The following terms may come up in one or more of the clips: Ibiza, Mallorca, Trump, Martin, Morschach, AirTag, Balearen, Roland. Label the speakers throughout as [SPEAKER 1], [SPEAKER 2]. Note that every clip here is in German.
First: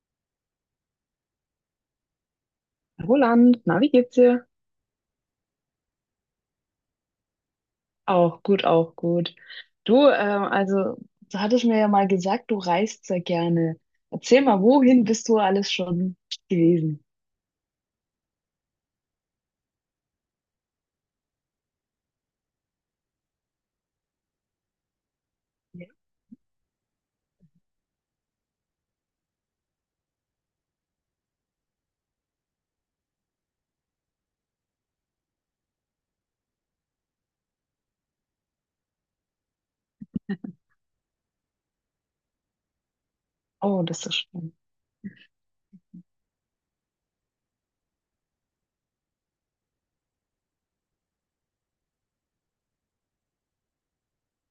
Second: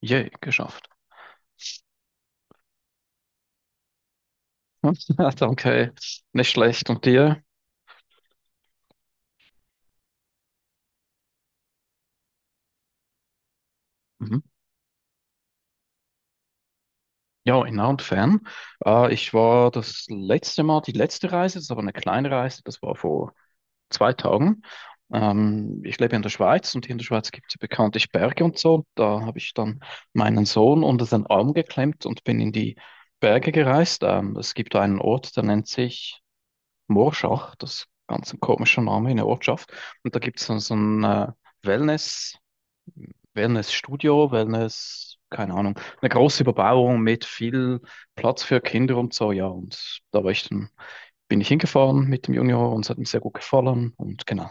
[SPEAKER 1] Yay, geschafft.
[SPEAKER 2] Roland, na, wie geht's dir?
[SPEAKER 1] Danke, nicht schlecht. Und dir?
[SPEAKER 2] Auch gut, auch gut. Du, also, du hattest mir ja mal gesagt, du reist sehr gerne.
[SPEAKER 1] Mhm.
[SPEAKER 2] Erzähl mal, wohin bist du alles schon gewesen?
[SPEAKER 1] Ja, in nah und fern. Ich war das letzte Mal, die letzte Reise, das ist aber eine kleine Reise, das war vor 2 Tagen. Ich lebe in der Schweiz und hier in der Schweiz gibt es ja bekanntlich Berge und so. Da habe ich dann meinen Sohn unter seinen Arm geklemmt und bin in die Berge gereist. Es gibt einen Ort, der nennt sich Morschach, das ist ganz ein komischer Name in der Ortschaft. Und da gibt es so ein Wellness-
[SPEAKER 2] Oh, das ist
[SPEAKER 1] Wellnessstudio,
[SPEAKER 2] schön.
[SPEAKER 1] Wellness, keine Ahnung, eine große Überbauung mit viel Platz für Kinder und so, ja. Und da war ich dann, bin ich hingefahren mit dem Junior und es hat mir sehr gut gefallen. Und genau,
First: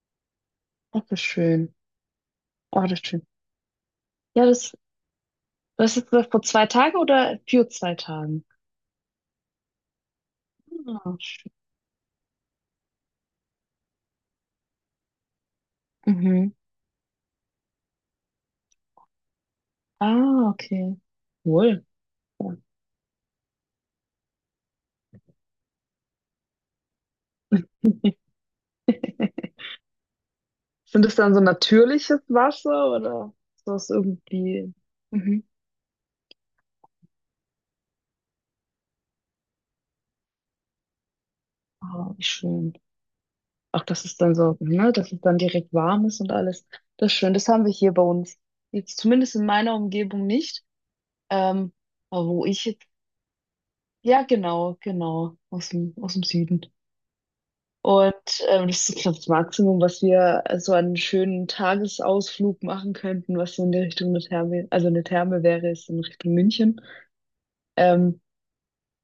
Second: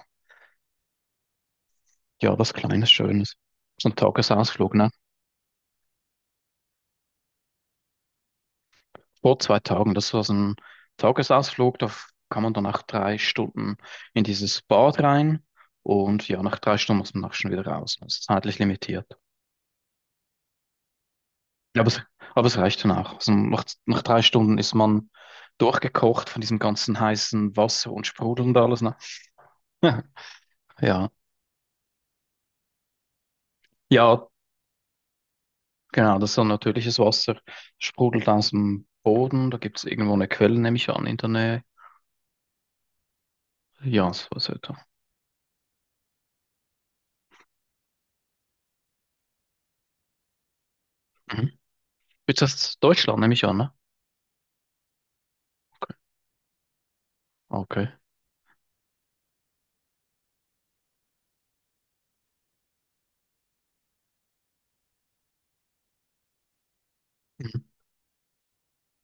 [SPEAKER 2] Das ist schön.
[SPEAKER 1] ja, was
[SPEAKER 2] Oh,
[SPEAKER 1] Kleines,
[SPEAKER 2] das ist schön.
[SPEAKER 1] Schönes. So ein
[SPEAKER 2] Ja, das,
[SPEAKER 1] Tagesausflug, ne?
[SPEAKER 2] das ist das vor 2 Tagen oder für 2 Tagen?
[SPEAKER 1] Vor zwei Tagen, das war so ein
[SPEAKER 2] Ah, schön.
[SPEAKER 1] Tagesausflug, da kann man dann nach 3 Stunden in dieses Bad rein und ja,
[SPEAKER 2] Mhm.
[SPEAKER 1] nach 3 Stunden muss man auch schon wieder raus. Das ist zeitlich limitiert.
[SPEAKER 2] Ah, okay.
[SPEAKER 1] Ja,
[SPEAKER 2] Wohl.
[SPEAKER 1] aber
[SPEAKER 2] Ja.
[SPEAKER 1] es reicht dann auch. Also nach 3 Stunden ist man durchgekocht von diesem ganzen heißen Wasser und Sprudel und alles. Ne?
[SPEAKER 2] Sind
[SPEAKER 1] Ja,
[SPEAKER 2] das dann so natürliches Wasser oder ist das
[SPEAKER 1] ja,
[SPEAKER 2] irgendwie? Mhm.
[SPEAKER 1] genau. Das ist so natürliches Wasser. Sprudelt aus dem Boden. Da gibt es irgendwo eine Quelle, nehme ich an, in der Nähe.
[SPEAKER 2] Ah, wie schön. Auch dass
[SPEAKER 1] Ja,
[SPEAKER 2] es
[SPEAKER 1] so
[SPEAKER 2] dann
[SPEAKER 1] was
[SPEAKER 2] so,
[SPEAKER 1] etwa.
[SPEAKER 2] ne, dass es dann direkt warm ist und alles. Das ist schön. Das haben wir hier bei uns. Jetzt zumindest in meiner Umgebung nicht.
[SPEAKER 1] Mhm.
[SPEAKER 2] Ähm, aber
[SPEAKER 1] Jetzt
[SPEAKER 2] wo ich
[SPEAKER 1] das
[SPEAKER 2] jetzt,
[SPEAKER 1] Deutschland, nehme ich an, ne?
[SPEAKER 2] ja, genau, genau, aus dem Süden.
[SPEAKER 1] Okay.
[SPEAKER 2] Und das ist, glaube ich, das Maximum, was wir so einen schönen Tagesausflug machen könnten, was so in die Richtung der Therme, also eine Therme wäre, ist in Richtung München.
[SPEAKER 1] Mhm.
[SPEAKER 2] Ähm,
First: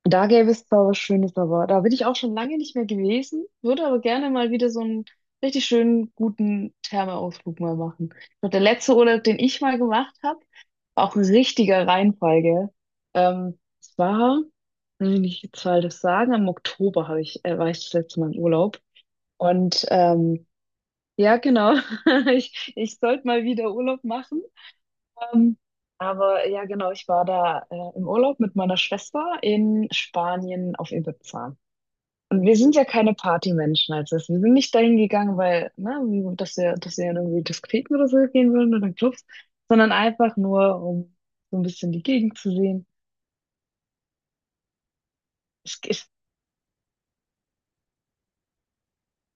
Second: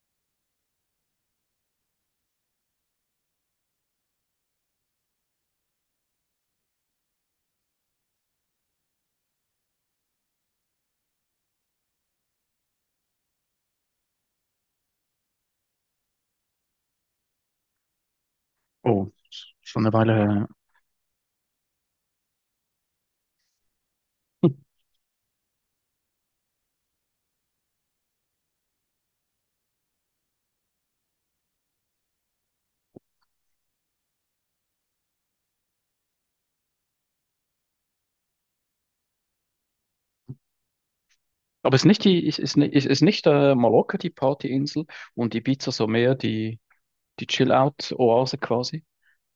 [SPEAKER 2] Da gäbe es zwar was Schönes, aber da bin ich auch schon lange nicht mehr gewesen, würde aber gerne mal wieder so einen richtig schönen, guten Thermeausflug mal machen. Ich glaub, der letzte Urlaub, den ich mal gemacht habe, war auch ein richtiger Reinfall, gell? Es war, wenn ich die Zahl das sagen, im Oktober war ich das letzte Mal im Urlaub.
[SPEAKER 1] Oh, schon
[SPEAKER 2] Und
[SPEAKER 1] eine Weile her.
[SPEAKER 2] ja, genau, ich sollte mal wieder Urlaub machen.
[SPEAKER 1] Ja.
[SPEAKER 2] Ähm, aber ja, genau, ich war da im Urlaub mit meiner Schwester in Spanien auf Ibiza. Und wir sind ja keine Partymenschen als das. Wir sind nicht dahin gegangen, weil, ne, dass wir in irgendwie Diskotheken oder so gehen würden oder Clubs, sondern einfach nur, um so ein
[SPEAKER 1] Aber ist
[SPEAKER 2] bisschen die
[SPEAKER 1] nicht die,
[SPEAKER 2] Gegend zu sehen.
[SPEAKER 1] ist nicht Mallorca die Partyinsel und Ibiza
[SPEAKER 2] Es
[SPEAKER 1] so
[SPEAKER 2] ist
[SPEAKER 1] mehr die Chill-Out-Oase quasi?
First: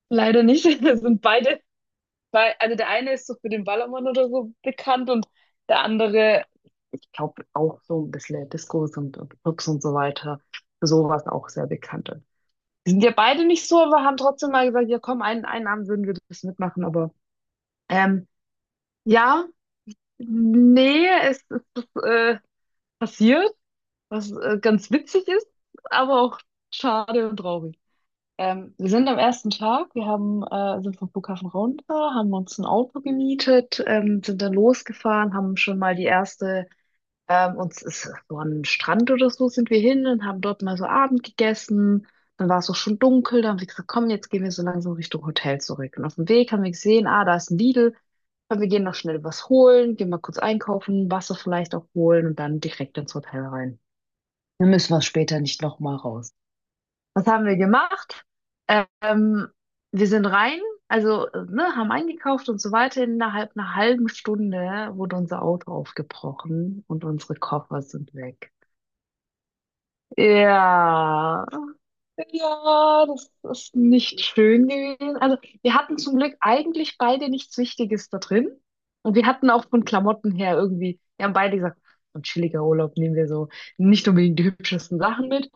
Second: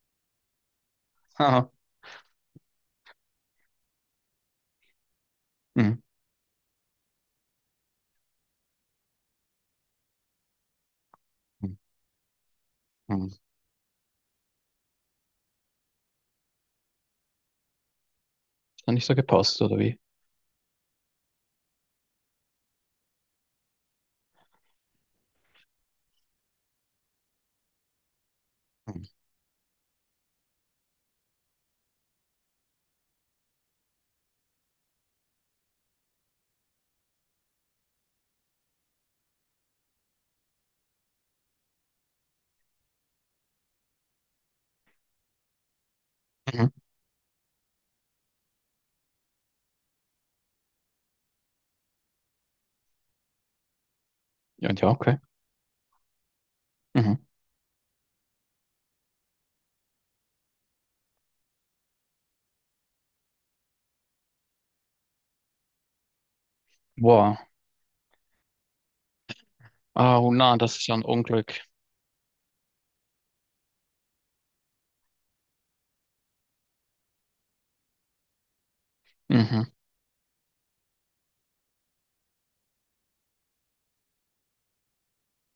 [SPEAKER 2] leider nicht. Wir sind beide,
[SPEAKER 1] Haha.
[SPEAKER 2] also der eine ist so für den Ballermann oder so bekannt und der
[SPEAKER 1] Mhm.
[SPEAKER 2] andere, ich glaube, auch so ein bisschen Discos und Clubs und so weiter, für sowas auch sehr
[SPEAKER 1] Mhm.
[SPEAKER 2] bekannt. Wir sind ja
[SPEAKER 1] Mhm.
[SPEAKER 2] beide nicht so, aber haben trotzdem mal gesagt, ja komm, einen, einen Abend würden wir das mitmachen, aber ähm,
[SPEAKER 1] Hat nicht so
[SPEAKER 2] ja.
[SPEAKER 1] gepasst, oder wie?
[SPEAKER 2] Nee, es ist passiert, was ganz witzig ist, aber auch schade und traurig. Wir
[SPEAKER 1] Mhm.
[SPEAKER 2] sind am ersten Tag, wir haben, sind vom Flughafen runter, haben uns ein Auto gemietet, sind dann losgefahren, haben schon mal die erste und es ist so an den Strand oder so sind wir hin und haben dort mal so Abend gegessen. Dann war es auch schon dunkel. Dann haben wir gesagt, komm, jetzt gehen wir so langsam Richtung Hotel zurück. Und auf dem Weg haben
[SPEAKER 1] Mhm.
[SPEAKER 2] wir gesehen, ah, da ist ein Lidl. Komm, wir gehen noch schnell was holen, gehen mal kurz einkaufen, Wasser vielleicht auch holen und dann direkt ins Hotel rein.
[SPEAKER 1] Ja,
[SPEAKER 2] Dann
[SPEAKER 1] und ja,
[SPEAKER 2] müssen wir
[SPEAKER 1] okay.
[SPEAKER 2] später nicht nochmal raus.
[SPEAKER 1] Mhm.
[SPEAKER 2] Was haben wir gemacht? Ähm, wir sind rein, also ne, haben eingekauft und so weiter. Innerhalb einer halben Stunde wurde unser Auto aufgebrochen und unsere
[SPEAKER 1] Wow.
[SPEAKER 2] Koffer sind weg.
[SPEAKER 1] Ah, oh nein, das ist ja ein
[SPEAKER 2] Ja,
[SPEAKER 1] Unglück.
[SPEAKER 2] ja, das ist nicht schön gewesen. Also, wir hatten zum Glück eigentlich beide nichts Wichtiges da drin. Und wir hatten
[SPEAKER 1] Mhm.
[SPEAKER 2] auch von Klamotten her irgendwie, wir haben beide gesagt, so ein chilliger Urlaub nehmen wir so nicht unbedingt die hübschesten Sachen mit.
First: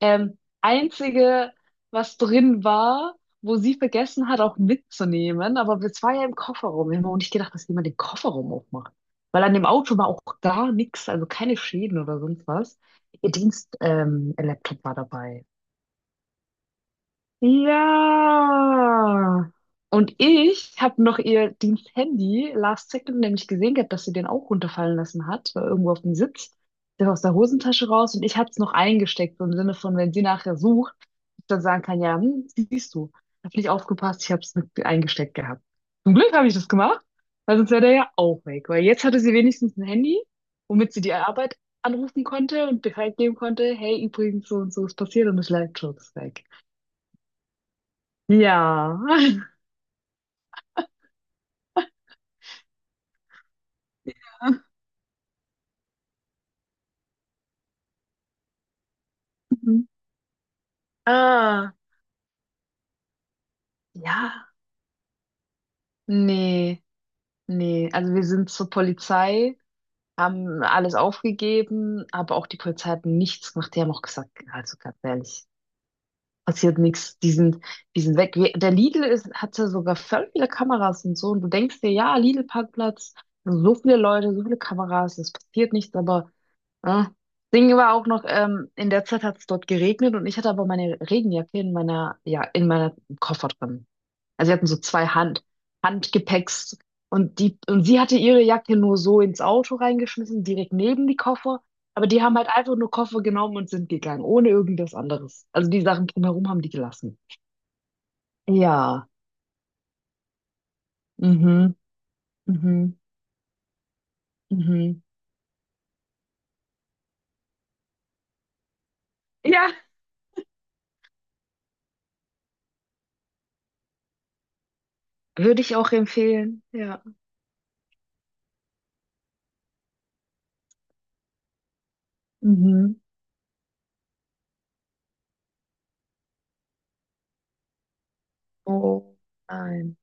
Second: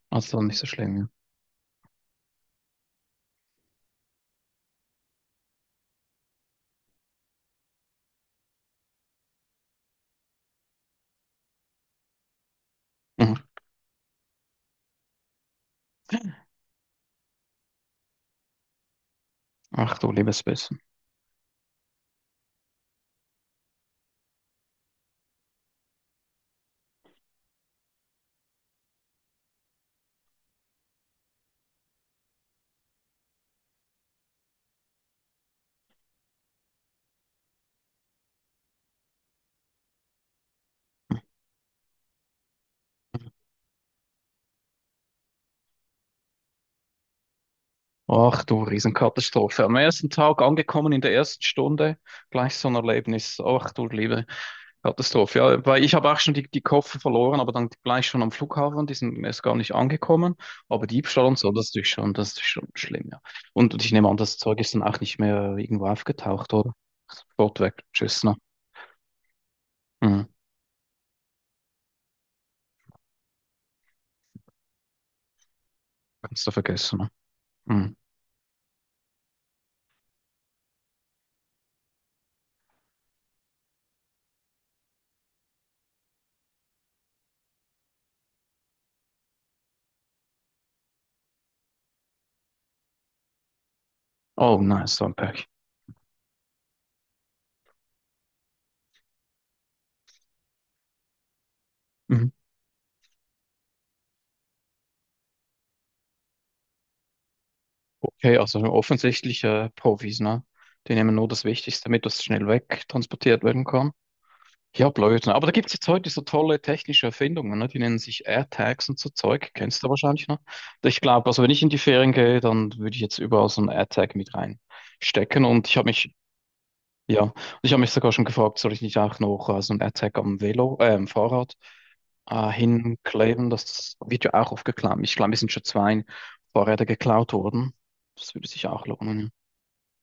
[SPEAKER 1] Also nicht so schlimm, ja.
[SPEAKER 2] Einzige, was drin war, wo sie vergessen hat, auch mitzunehmen, aber es war ja im Kofferraum. Wir haben auch nicht gedacht, dass jemand den Kofferraum aufmacht. Weil an dem Auto war auch gar nichts, also keine Schäden oder sonst was. Ihr
[SPEAKER 1] Mhm.
[SPEAKER 2] Dienst, Laptop war dabei. Ja.
[SPEAKER 1] Ach du
[SPEAKER 2] Und
[SPEAKER 1] liebes
[SPEAKER 2] ich
[SPEAKER 1] Bisschen.
[SPEAKER 2] habe noch ihr Diensthandy last second nämlich gesehen gehabt, dass sie den auch runterfallen lassen hat, war irgendwo auf dem Sitz. Der war aus der Hosentasche raus und ich habe es noch eingesteckt, so im Sinne von, wenn sie nachher sucht, ich dann sagen kann, ja, hm, siehst du, hab nicht aufgepasst, ich habe es mit eingesteckt gehabt. Zum Glück habe ich das gemacht, weil sonst wäre der ja auch weg, weil jetzt hatte sie wenigstens ein Handy, womit sie die Arbeit anrufen konnte und Bescheid geben konnte, hey, übrigens, so und so ist passiert und das Leitschutz ist weg.
[SPEAKER 1] Ach du
[SPEAKER 2] Ja.
[SPEAKER 1] Riesenkatastrophe. Am ersten Tag angekommen in der ersten Stunde, gleich so ein Erlebnis. Ach du liebe Katastrophe. Ja, weil ich habe auch schon die Koffer verloren, aber dann gleich schon am Flughafen, die sind erst gar nicht
[SPEAKER 2] Mhm.
[SPEAKER 1] angekommen. Aber Diebstahl und so, das ist
[SPEAKER 2] Ah,
[SPEAKER 1] natürlich schon, das ist schon schlimm, ja. Und ich nehme an, das
[SPEAKER 2] ja.
[SPEAKER 1] Zeug ist dann auch nicht mehr irgendwo aufgetaucht, oder?
[SPEAKER 2] Nee,
[SPEAKER 1] Sofort weg.
[SPEAKER 2] nee. Also
[SPEAKER 1] Tschüss,
[SPEAKER 2] wir
[SPEAKER 1] ne?
[SPEAKER 2] sind zur Polizei,
[SPEAKER 1] Mhm.
[SPEAKER 2] haben alles aufgegeben, aber auch die Polizei hat nichts gemacht. Die haben auch gesagt, also ganz ehrlich,
[SPEAKER 1] Kannst du
[SPEAKER 2] passiert
[SPEAKER 1] vergessen, ne?
[SPEAKER 2] nichts. Die sind,
[SPEAKER 1] Mhm.
[SPEAKER 2] die sind weg. Wir, der Lidl ist, hat ja sogar voll viele Kameras und so. Und du denkst dir, ja, Lidl-Parkplatz, so viele Leute, so viele Kameras, es passiert nichts, aber ah, Ding war auch noch, in der Zeit hat es dort geregnet und ich hatte aber meine Regenjacke in meiner, ja, in meiner Koffer drin. Also wir
[SPEAKER 1] Oh
[SPEAKER 2] hatten so
[SPEAKER 1] nein, so
[SPEAKER 2] zwei
[SPEAKER 1] ein Pech.
[SPEAKER 2] Handgepäcks und die, und sie hatte ihre Jacke nur so ins Auto reingeschmissen, direkt neben die Koffer. Aber die
[SPEAKER 1] Mhm.
[SPEAKER 2] haben halt einfach nur Koffer genommen und sind gegangen, ohne irgendwas anderes. Also die Sachen drumherum haben die gelassen.
[SPEAKER 1] Okay, also ein
[SPEAKER 2] Ja.
[SPEAKER 1] offensichtlicher Profis, ne? Die nehmen nur das
[SPEAKER 2] Mhm.
[SPEAKER 1] Wichtigste mit, das schnell
[SPEAKER 2] Mhm.
[SPEAKER 1] wegtransportiert werden kann. Ja,
[SPEAKER 2] Mhm.
[SPEAKER 1] blöd, ne? Aber da gibt es jetzt heute so tolle technische Erfindungen, ne? Die nennen sich AirTags und so Zeug.
[SPEAKER 2] Ja.
[SPEAKER 1] Kennst du wahrscheinlich noch? Ich glaube, also wenn ich in die Ferien gehe, dann würde ich jetzt überall so einen AirTag mit reinstecken.
[SPEAKER 2] Würde ich auch empfehlen. Ja.
[SPEAKER 1] Ja, und ich habe mich sogar schon gefragt, soll ich nicht auch noch so einen AirTag am Velo, am Fahrrad
[SPEAKER 2] Mhm.
[SPEAKER 1] hinkleben? Das wird ja auch oft geklaut. Ich glaube, es sind schon zwei Fahrräder geklaut worden. Das würde sich auch
[SPEAKER 2] Oh
[SPEAKER 1] lohnen, ja.
[SPEAKER 2] nein.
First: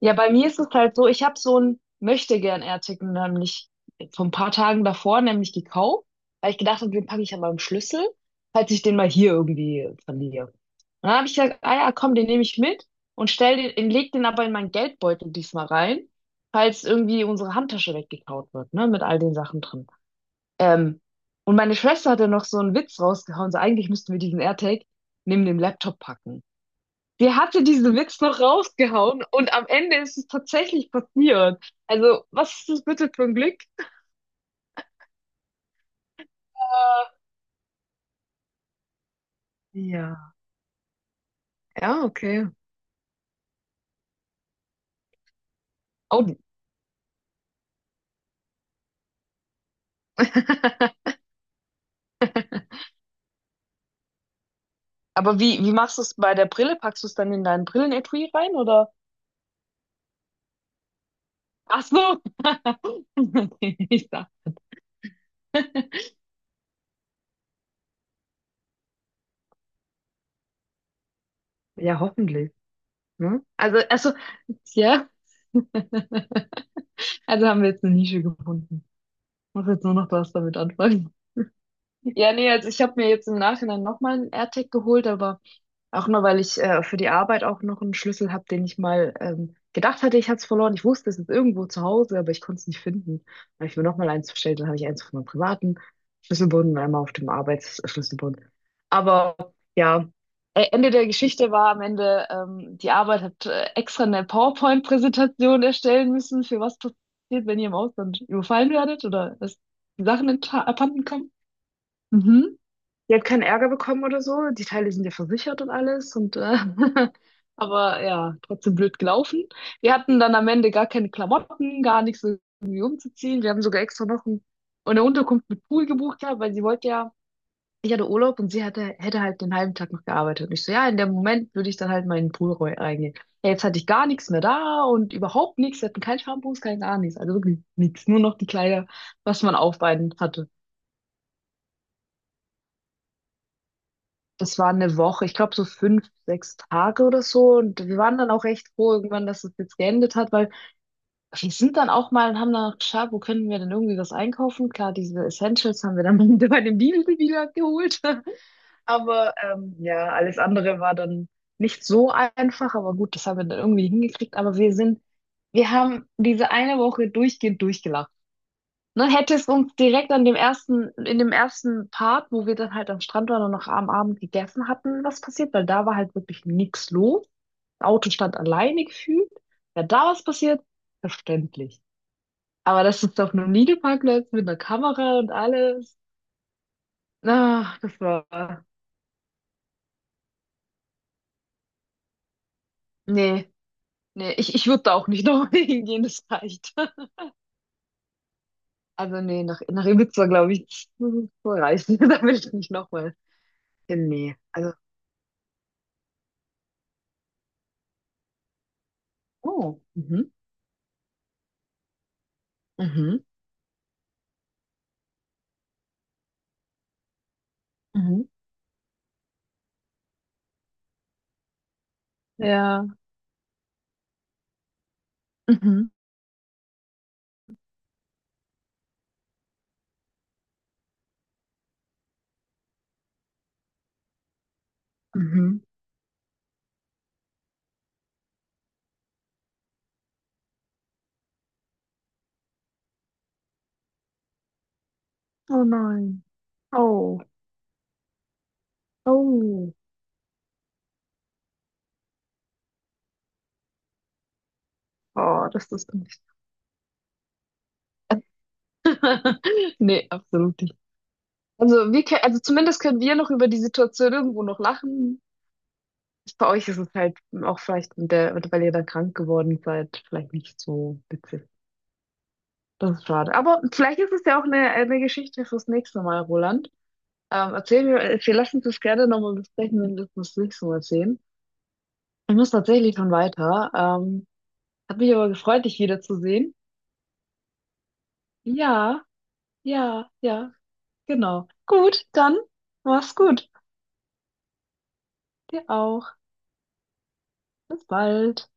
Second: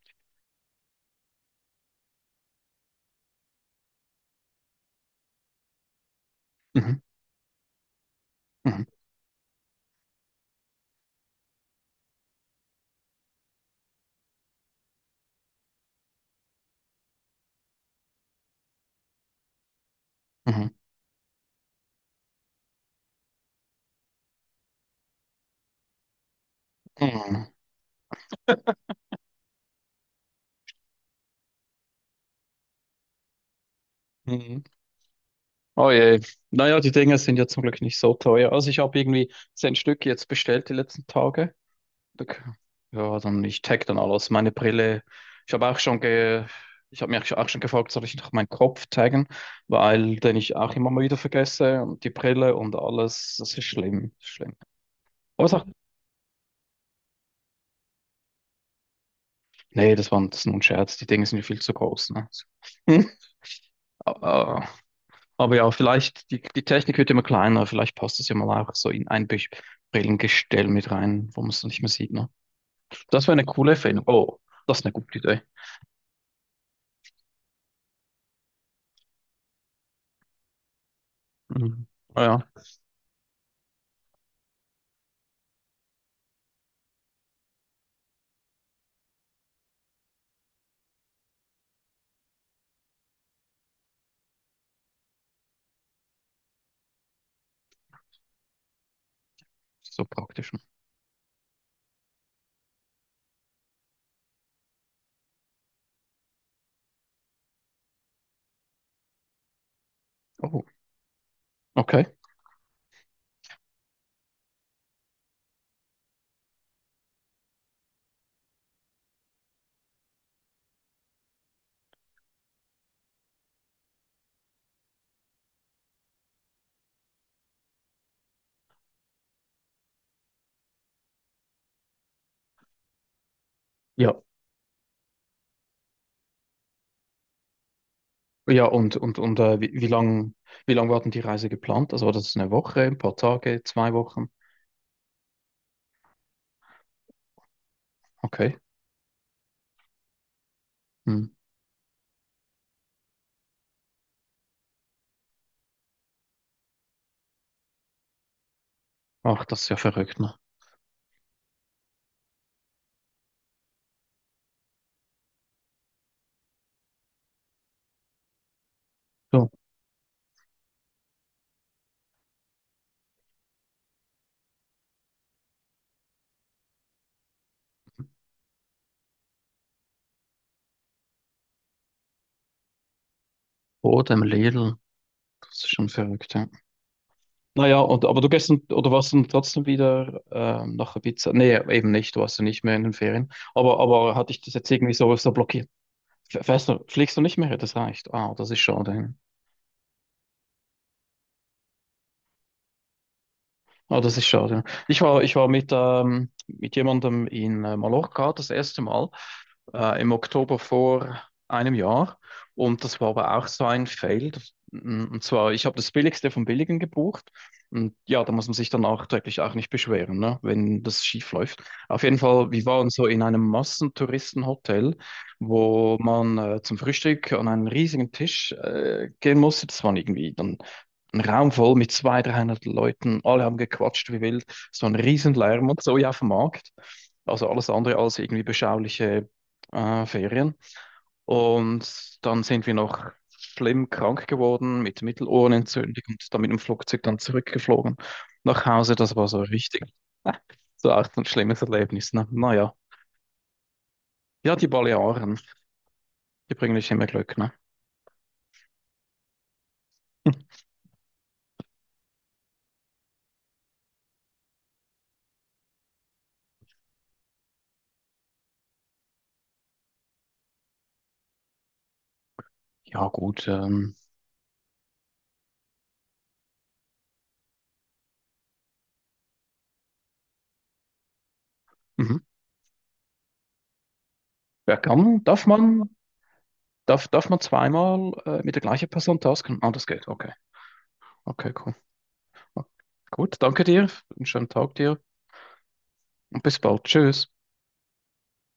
[SPEAKER 2] Ja, bei mir ist es halt so, ich habe so ein Möchtegern-Artikel nämlich vor ein paar Tagen davor nämlich gekauft, weil ich gedacht habe,
[SPEAKER 1] Mhm,
[SPEAKER 2] den packe ich an meinem Schlüssel, falls ich
[SPEAKER 1] mhm,
[SPEAKER 2] den mal hier irgendwie verliere. Und dann habe ich gesagt, ah ja, komm, den nehme ich mit und stell den, leg den aber in meinen Geldbeutel diesmal rein, falls irgendwie unsere Handtasche weggekaut wird, ne, mit all den Sachen drin.
[SPEAKER 1] mhm,
[SPEAKER 2] Ähm, und meine Schwester hat dann noch so einen Witz rausgehauen, so eigentlich müssten wir diesen AirTag neben dem Laptop packen. Die
[SPEAKER 1] mhm,
[SPEAKER 2] hatte diesen Witz noch rausgehauen und am Ende ist es tatsächlich passiert. Also, was ist das bitte für ein Glück?
[SPEAKER 1] mhm. Oh je. Naja, die Dinger sind ja zum Glück nicht so teuer. Also ich habe irgendwie 10 Stück jetzt
[SPEAKER 2] Ja.
[SPEAKER 1] bestellt die letzten Tage.
[SPEAKER 2] Ja,
[SPEAKER 1] Da
[SPEAKER 2] okay.
[SPEAKER 1] ja, dann ich tag dann alles. Meine Brille. Ich habe auch schon
[SPEAKER 2] Oh.
[SPEAKER 1] ge Ich habe mich auch schon gefragt, soll ich noch meinen Kopf taggen, weil den ich auch immer mal wieder vergesse und die Brille und alles, das ist schlimm, das ist schlimm.
[SPEAKER 2] Aber
[SPEAKER 1] Aber
[SPEAKER 2] wie,
[SPEAKER 1] sag,
[SPEAKER 2] wie machst du es bei der Brille? Packst du es dann in deinen Brillenetui rein oder?
[SPEAKER 1] nee, das ist nur ein Scherz, die Dinge sind ja viel zu
[SPEAKER 2] Ach
[SPEAKER 1] groß,
[SPEAKER 2] so.
[SPEAKER 1] ne?
[SPEAKER 2] Ich sag
[SPEAKER 1] Aber ja, vielleicht, die Technik wird immer kleiner, vielleicht passt es ja mal auch so in ein Brillengestell mit rein, wo man es nicht mehr
[SPEAKER 2] ja,
[SPEAKER 1] sieht, ne?
[SPEAKER 2] hoffentlich.
[SPEAKER 1] Das wäre
[SPEAKER 2] Ne?
[SPEAKER 1] eine coole Erfindung.
[SPEAKER 2] Also,
[SPEAKER 1] Oh, das ist eine
[SPEAKER 2] ja.
[SPEAKER 1] gute Idee.
[SPEAKER 2] Also haben wir jetzt eine Nische gefunden. Muss jetzt nur noch was damit anfangen.
[SPEAKER 1] Mhm. Ah,
[SPEAKER 2] Ja, nee,
[SPEAKER 1] ja,
[SPEAKER 2] also ich habe mir jetzt im Nachhinein nochmal einen AirTag geholt, aber auch nur, weil ich für die Arbeit auch noch einen Schlüssel habe, den ich mal gedacht hatte, ich hatte es verloren. Ich wusste, es ist irgendwo zu Hause, aber ich konnte es nicht finden. Dann habe ich mir nochmal eins bestellt, dann habe ich eins von meinem privaten Schlüsselbund und einmal auf dem Arbeitsschlüsselbund. Aber
[SPEAKER 1] so
[SPEAKER 2] ja,
[SPEAKER 1] praktisch, ne?
[SPEAKER 2] Ende der Geschichte war am Ende, die Arbeit hat extra eine PowerPoint-Präsentation erstellen müssen, für was passiert, wenn ihr im Ausland überfallen werdet oder dass die Sachen
[SPEAKER 1] Oh,
[SPEAKER 2] abhanden kommen.
[SPEAKER 1] okay.
[SPEAKER 2] Mhm. Die hat keinen Ärger bekommen oder so. Die Teile sind ja versichert und alles. Und, aber ja, trotzdem blöd gelaufen. Wir hatten dann am Ende gar keine Klamotten, gar nichts irgendwie umzuziehen. Wir haben sogar extra noch eine Unterkunft mit Pool gebucht gehabt, weil sie wollte ja, ich hatte Urlaub und sie hatte, hätte halt den halben Tag noch gearbeitet. Und ich so, ja, in dem Moment würde ich dann halt mal in den Pool reingehen. Ja, jetzt hatte ich gar
[SPEAKER 1] Ja,
[SPEAKER 2] nichts mehr da und überhaupt nichts. Wir hatten kein Shampoos, kein gar nichts. Also wirklich nichts. Nur noch die
[SPEAKER 1] ja,
[SPEAKER 2] Kleider,
[SPEAKER 1] und
[SPEAKER 2] was man auf beiden hatte.
[SPEAKER 1] wie lang war denn die Reise geplant? Also war das eine Woche, ein paar Tage, 2 Wochen?
[SPEAKER 2] Das war eine Woche, ich glaube so 5, 6 Tage oder so. Und wir waren dann auch
[SPEAKER 1] Okay.
[SPEAKER 2] recht froh irgendwann, dass es jetzt geendet hat, weil
[SPEAKER 1] Hm.
[SPEAKER 2] wir sind dann auch mal und haben dann auch geschaut, wo können wir denn irgendwie was einkaufen. Klar, diese Essentials haben wir dann bei dem Lidl wieder geholt. Aber
[SPEAKER 1] Ach, das ist ja
[SPEAKER 2] ja,
[SPEAKER 1] verrückt, ne?
[SPEAKER 2] alles andere war dann nicht so einfach. Aber gut, das haben wir dann irgendwie hingekriegt. Aber wir sind, wir haben diese eine Woche durchgehend durchgelacht. Ne, hätte es
[SPEAKER 1] So,
[SPEAKER 2] uns direkt an dem ersten, in dem ersten Part, wo wir dann halt am Strand waren und noch am Abend gegessen hatten, was passiert, weil da war halt wirklich nichts los. Das Auto stand alleine gefühlt. Wäre da was passiert, verständlich. Aber das ist auf einem
[SPEAKER 1] Boden,
[SPEAKER 2] Liegeparkplatz mit einer
[SPEAKER 1] Lidl,
[SPEAKER 2] Kamera und
[SPEAKER 1] das ist schon
[SPEAKER 2] alles.
[SPEAKER 1] verrückt, ja.
[SPEAKER 2] Ach,
[SPEAKER 1] Naja,
[SPEAKER 2] das
[SPEAKER 1] und, aber du gehst dann,
[SPEAKER 2] war.
[SPEAKER 1] oder warst dann trotzdem wieder nach Ibiza? Nee, eben nicht, du warst ja nicht mehr in den Ferien.
[SPEAKER 2] Nee,
[SPEAKER 1] Aber hatte
[SPEAKER 2] nee,
[SPEAKER 1] ich
[SPEAKER 2] ich,
[SPEAKER 1] das
[SPEAKER 2] ich
[SPEAKER 1] jetzt
[SPEAKER 2] würde da
[SPEAKER 1] irgendwie
[SPEAKER 2] auch nicht
[SPEAKER 1] so,
[SPEAKER 2] nochmal
[SPEAKER 1] blockiert?
[SPEAKER 2] hingehen, das
[SPEAKER 1] Fährst
[SPEAKER 2] reicht.
[SPEAKER 1] du, fliegst du nicht mehr? Das reicht. Ah, das ist schade.
[SPEAKER 2] Also nee, nach, nach Ibiza, glaube ich, das reicht. Da will ich nicht nochmal
[SPEAKER 1] Ah,
[SPEAKER 2] hin.
[SPEAKER 1] das ist
[SPEAKER 2] Nee.
[SPEAKER 1] schade. Ja.
[SPEAKER 2] Also.
[SPEAKER 1] Ich war mit jemandem in Mallorca das erste Mal
[SPEAKER 2] Oh.
[SPEAKER 1] im
[SPEAKER 2] Mhm.
[SPEAKER 1] Oktober vor einem Jahr und das war
[SPEAKER 2] Mhm.
[SPEAKER 1] aber auch so ein Fail. Das- Und zwar, ich habe das Billigste vom Billigen gebucht und ja,
[SPEAKER 2] Mhm.
[SPEAKER 1] da muss man sich dann nachträglich auch nicht beschweren, ne, wenn das schief läuft. Auf jeden Fall, wir
[SPEAKER 2] Ja.
[SPEAKER 1] waren so in einem Massentouristenhotel,
[SPEAKER 2] Mhm.
[SPEAKER 1] wo man zum Frühstück an einen riesigen Tisch gehen musste. Das waren irgendwie dann ein Raum voll mit 200 300 Leuten, alle haben gequatscht wie wild, so ein
[SPEAKER 2] Mhm.
[SPEAKER 1] Riesenlärm und so ja auf dem Markt. Also alles andere als irgendwie beschauliche Ferien. Und dann sind wir noch schlimm krank geworden mit
[SPEAKER 2] Oh
[SPEAKER 1] Mittelohrenentzündung
[SPEAKER 2] nein.
[SPEAKER 1] und dann mit dem Flugzeug dann
[SPEAKER 2] Oh.
[SPEAKER 1] zurückgeflogen nach Hause. Das war so
[SPEAKER 2] Oh.
[SPEAKER 1] richtig, äh, so auch ein schlimmes Erlebnis. Ne? Naja, ja, ja, die Balearen,
[SPEAKER 2] Oh, das ist nicht.
[SPEAKER 1] die bringen nicht immer Glück. Ne?
[SPEAKER 2] Nee, absolut nicht. Also wir können, also zumindest können wir noch über die Situation irgendwo noch lachen. Bei euch ist es halt auch vielleicht mit der, weil ihr dann krank geworden seid, vielleicht nicht so witzig. Das
[SPEAKER 1] Ja,
[SPEAKER 2] ist schade.
[SPEAKER 1] gut.
[SPEAKER 2] Aber vielleicht ist es ja auch eine Geschichte fürs nächste Mal, Roland. Erzähl mir, wir lassen uns das gerne nochmal besprechen, wenn wir das nächste Mal sehen.
[SPEAKER 1] Mhm.
[SPEAKER 2] Ich muss tatsächlich schon weiter.
[SPEAKER 1] Wer
[SPEAKER 2] Hat mich
[SPEAKER 1] kann,
[SPEAKER 2] aber
[SPEAKER 1] darf
[SPEAKER 2] gefreut, dich
[SPEAKER 1] man
[SPEAKER 2] wiederzusehen.
[SPEAKER 1] Darf, darf man zweimal mit der gleichen
[SPEAKER 2] Ja,
[SPEAKER 1] Person tasken? Ah, das geht.
[SPEAKER 2] ja,
[SPEAKER 1] Okay.
[SPEAKER 2] ja, genau.
[SPEAKER 1] Okay, cool.
[SPEAKER 2] Gut, dann mach's
[SPEAKER 1] Gut,
[SPEAKER 2] gut.
[SPEAKER 1] danke dir. Einen schönen Tag dir
[SPEAKER 2] Dir auch.
[SPEAKER 1] und bis bald. Tschüss.
[SPEAKER 2] Bis bald.